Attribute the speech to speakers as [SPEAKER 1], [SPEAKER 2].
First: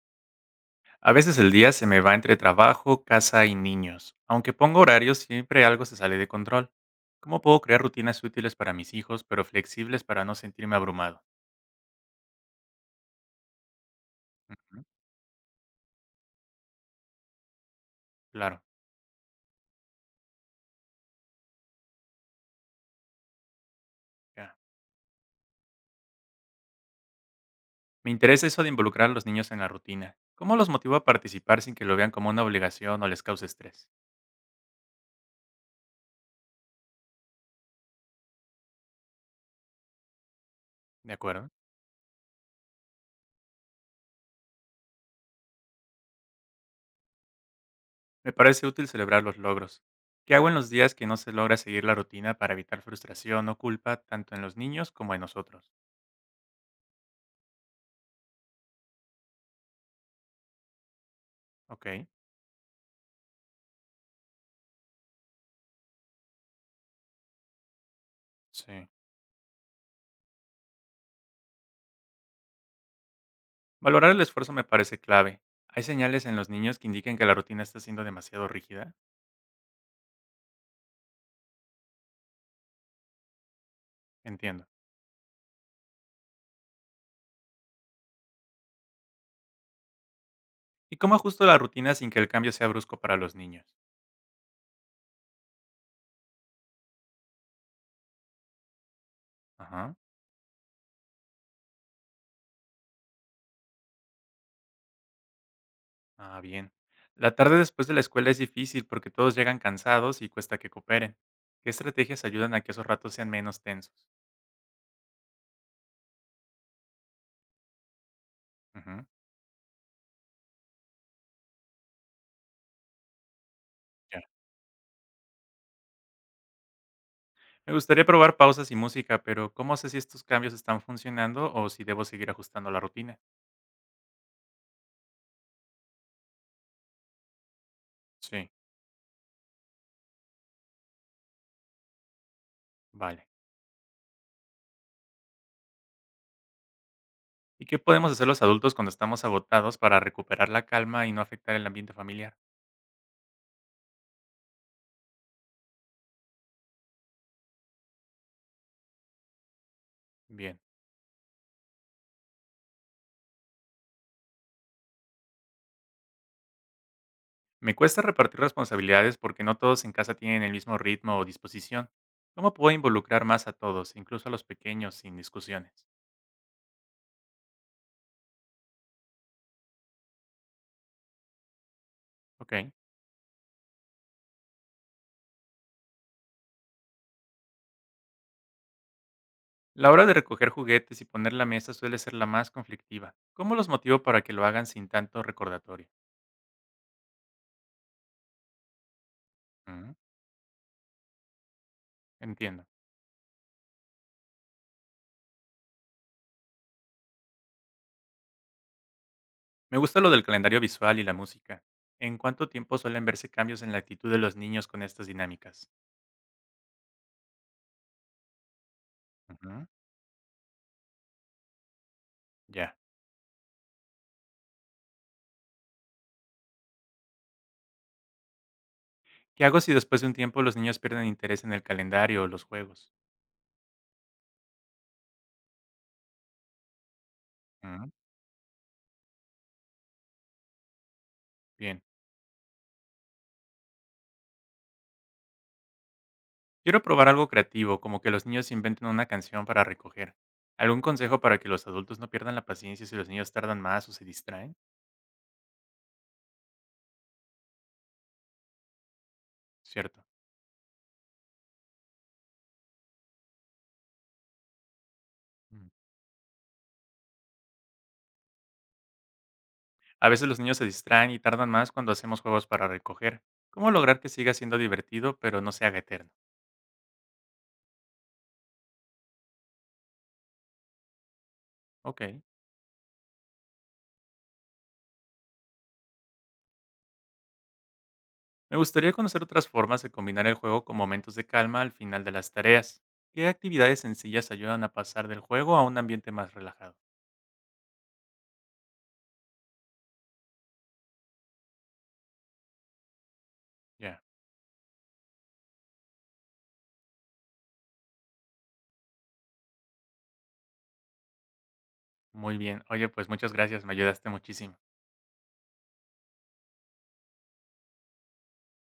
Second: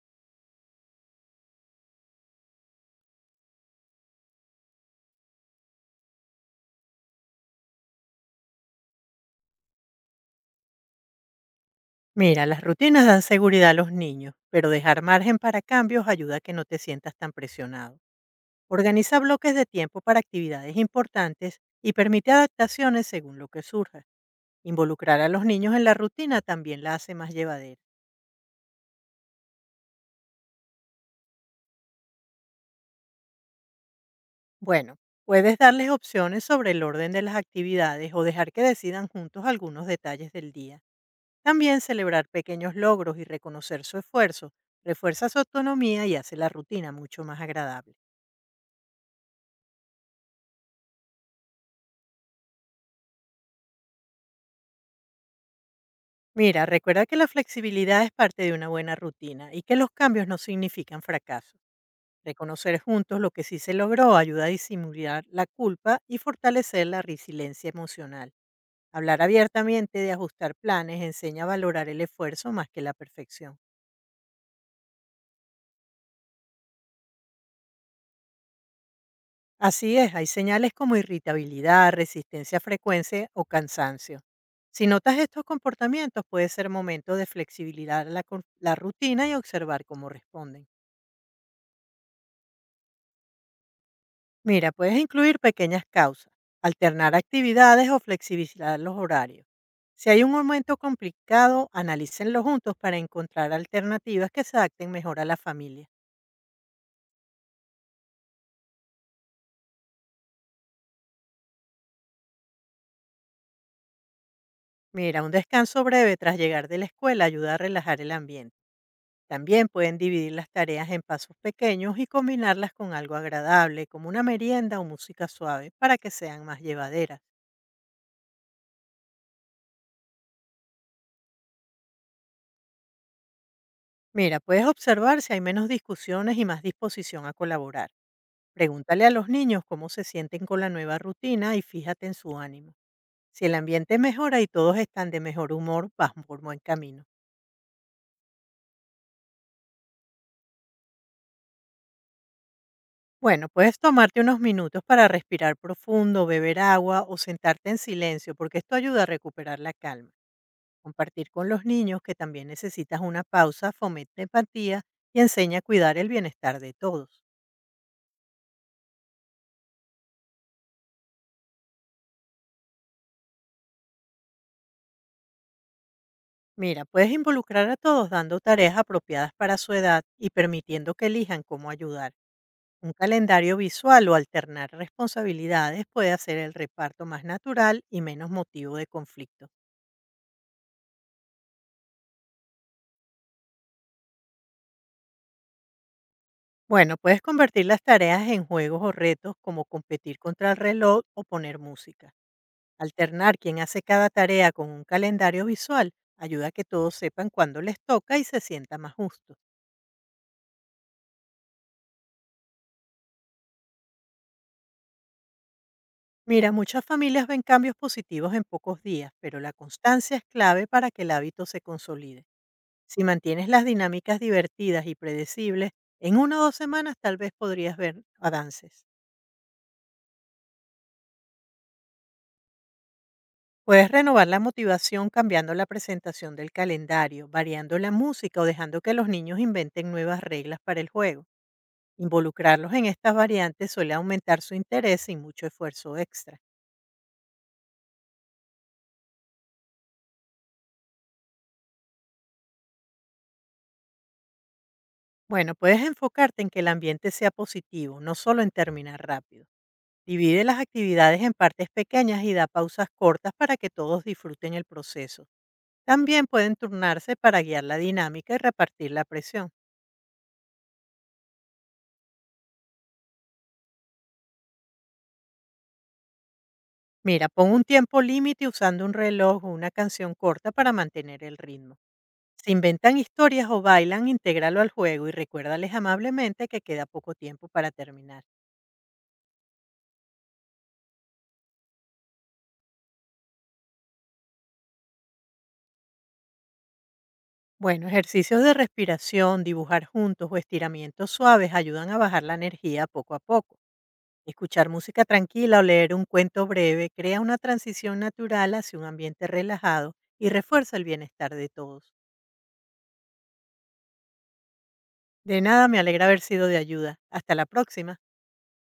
[SPEAKER 1] A veces el día se me va entre trabajo, casa y niños. Aunque pongo horarios, siempre algo se sale de control. ¿Cómo puedo crear rutinas útiles para mis hijos, pero flexibles para no sentirme abrumado?
[SPEAKER 2] Mira, las rutinas dan seguridad a los niños, pero
[SPEAKER 1] Ujú.
[SPEAKER 2] dejar margen para cambios ayuda a que no te sientas tan presionado.
[SPEAKER 1] Claro,
[SPEAKER 2] Organiza bloques de tiempo para actividades importantes y permite adaptaciones según lo que surja.
[SPEAKER 1] ya.
[SPEAKER 2] Involucrar a los niños en la rutina también la hace más llevadera.
[SPEAKER 1] Me interesa eso de involucrar a los niños en la rutina. ¿Cómo los motivo a participar sin que lo vean como una obligación o les cause estrés?
[SPEAKER 2] Bueno, puedes darles opciones sobre el orden de las actividades o dejar que decidan juntos algunos detalles del día.
[SPEAKER 1] De acuerdo.
[SPEAKER 2] También celebrar pequeños logros y reconocer su esfuerzo refuerza su autonomía y hace la rutina mucho más agradable.
[SPEAKER 1] Me parece útil celebrar los logros. ¿Qué hago en los días que no se logra seguir la rutina para evitar frustración o culpa tanto en los niños como en nosotros?
[SPEAKER 2] Mira, recuerda que la flexibilidad es parte de una buena rutina y que los cambios no significan fracaso.
[SPEAKER 1] Ok,
[SPEAKER 2] Reconocer juntos lo que sí se logró ayuda a disimular la culpa y fortalecer la resiliencia emocional.
[SPEAKER 1] sí.
[SPEAKER 2] Hablar abiertamente de ajustar planes enseña a valorar el esfuerzo más que la perfección.
[SPEAKER 1] Valorar el esfuerzo me parece clave. ¿Hay señales en los niños que indiquen que la rutina está siendo demasiado rígida?
[SPEAKER 2] Así es, hay señales como irritabilidad, resistencia a frecuencia o cansancio.
[SPEAKER 1] Entiendo.
[SPEAKER 2] Si notas estos comportamientos, puede ser momento de flexibilidad la rutina y observar cómo responden.
[SPEAKER 1] ¿Y cómo ajusto la rutina sin que el cambio sea brusco para los niños?
[SPEAKER 2] Mira, puedes incluir pequeñas causas, alternar actividades o flexibilizar los horarios.
[SPEAKER 1] Ajá.
[SPEAKER 2] Si hay un momento complicado, analícenlo juntos para encontrar alternativas que se adapten mejor a la familia.
[SPEAKER 1] Ah, bien. La tarde después de la escuela es difícil porque todos llegan cansados y cuesta que cooperen. ¿Qué estrategias ayudan a que esos ratos sean menos tensos?
[SPEAKER 2] Mira, un descanso breve tras llegar de la escuela ayuda a relajar el ambiente.
[SPEAKER 1] Ujú,
[SPEAKER 2] También pueden dividir las tareas en pasos pequeños y combinarlas con algo agradable, como
[SPEAKER 1] ya.
[SPEAKER 2] una merienda o música suave, para que sean más llevaderas.
[SPEAKER 1] Me gustaría probar pausas y música, pero ¿cómo sé si estos cambios están funcionando o si debo seguir ajustando la rutina?
[SPEAKER 2] Mira, puedes observar si hay menos discusiones y más disposición a colaborar.
[SPEAKER 1] Sí,
[SPEAKER 2] Pregúntale a los niños cómo se sienten con la nueva rutina y fíjate en su ánimo.
[SPEAKER 1] vale.
[SPEAKER 2] Si el ambiente mejora y todos están de mejor humor, vas por buen camino.
[SPEAKER 1] ¿Y qué podemos hacer los adultos cuando estamos agotados para recuperar la calma y no afectar el ambiente familiar?
[SPEAKER 2] Bueno, puedes tomarte unos minutos para respirar profundo, beber agua o sentarte en silencio, porque esto ayuda a recuperar la calma.
[SPEAKER 1] Bien.
[SPEAKER 2] Compartir con los niños que también necesitas una pausa, fomenta empatía y enseña a cuidar el bienestar de todos.
[SPEAKER 1] Me cuesta repartir responsabilidades porque no todos en casa tienen el mismo ritmo o disposición. ¿Cómo puedo involucrar más a todos, incluso a los pequeños, sin discusiones?
[SPEAKER 2] Mira, puedes involucrar a todos dando tareas apropiadas para su edad y permitiendo que elijan cómo ayudar.
[SPEAKER 1] Ok.
[SPEAKER 2] Un calendario visual o alternar responsabilidades puede hacer el reparto más natural y menos motivo de conflicto.
[SPEAKER 1] La hora de recoger juguetes y poner la mesa suele ser la más conflictiva. ¿Cómo los motivo para que lo hagan sin tanto recordatorio?
[SPEAKER 2] Bueno, puedes convertir las tareas en juegos o retos como
[SPEAKER 1] Mm,
[SPEAKER 2] competir contra el reloj o poner música.
[SPEAKER 1] entiendo.
[SPEAKER 2] Alternar quien hace cada tarea con un calendario visual ayuda a que todos sepan cuándo les toca y se sienta más justo.
[SPEAKER 1] Me gusta lo del calendario visual y la música. ¿En cuánto tiempo suelen verse cambios en la actitud de los niños con estas dinámicas?
[SPEAKER 2] Mira, muchas familias ven cambios positivos en pocos días, pero la
[SPEAKER 1] Ujú,
[SPEAKER 2] constancia es clave para que el hábito se consolide.
[SPEAKER 1] ya.
[SPEAKER 2] Si mantienes las dinámicas divertidas y predecibles, en una o dos semanas tal vez podrías ver avances.
[SPEAKER 1] ¿Qué hago si después de un tiempo los niños pierden interés en el calendario o los juegos?
[SPEAKER 2] Puedes renovar la motivación cambiando la presentación del calendario, variando la
[SPEAKER 1] Mm,
[SPEAKER 2] música o dejando que los niños inventen nuevas reglas para el juego.
[SPEAKER 1] bien.
[SPEAKER 2] Involucrarlos en estas variantes suele aumentar su interés sin mucho esfuerzo extra.
[SPEAKER 1] Quiero probar algo creativo, como que los niños inventen una canción para recoger. ¿Algún consejo para que los adultos no pierdan la paciencia si los niños tardan más o se distraen?
[SPEAKER 2] Bueno, puedes enfocarte en que el ambiente sea positivo, no solo en terminar rápido.
[SPEAKER 1] Cierto.
[SPEAKER 2] Divide las actividades en partes pequeñas y da pausas cortas para que todos disfruten el proceso.
[SPEAKER 1] Mm.
[SPEAKER 2] También pueden turnarse para guiar la dinámica y repartir la presión.
[SPEAKER 1] A veces los niños se distraen y tardan más cuando hacemos juegos para recoger. ¿Cómo lograr que siga siendo divertido pero no se haga eterno?
[SPEAKER 2] Mira, pon un tiempo límite usando un reloj o una canción corta para mantener el ritmo.
[SPEAKER 1] Ok.
[SPEAKER 2] Si inventan historias o bailan, intégralo al juego y recuérdales amablemente que queda poco tiempo para terminar.
[SPEAKER 1] Me gustaría conocer otras formas de combinar el juego con momentos de calma al final de las tareas. ¿Qué actividades sencillas ayudan a pasar del juego a un ambiente más relajado?
[SPEAKER 2] Bueno, ejercicios de respiración, dibujar juntos o estiramientos suaves ayudan a bajar la energía poco a poco.
[SPEAKER 1] Ya.
[SPEAKER 2] Escuchar música tranquila o leer un cuento breve crea una transición natural hacia un ambiente relajado y refuerza el bienestar de todos.
[SPEAKER 1] Muy bien. Oye, pues muchas gracias, me ayudaste muchísimo.
[SPEAKER 2] De nada, me alegra haber sido de ayuda. Hasta la próxima.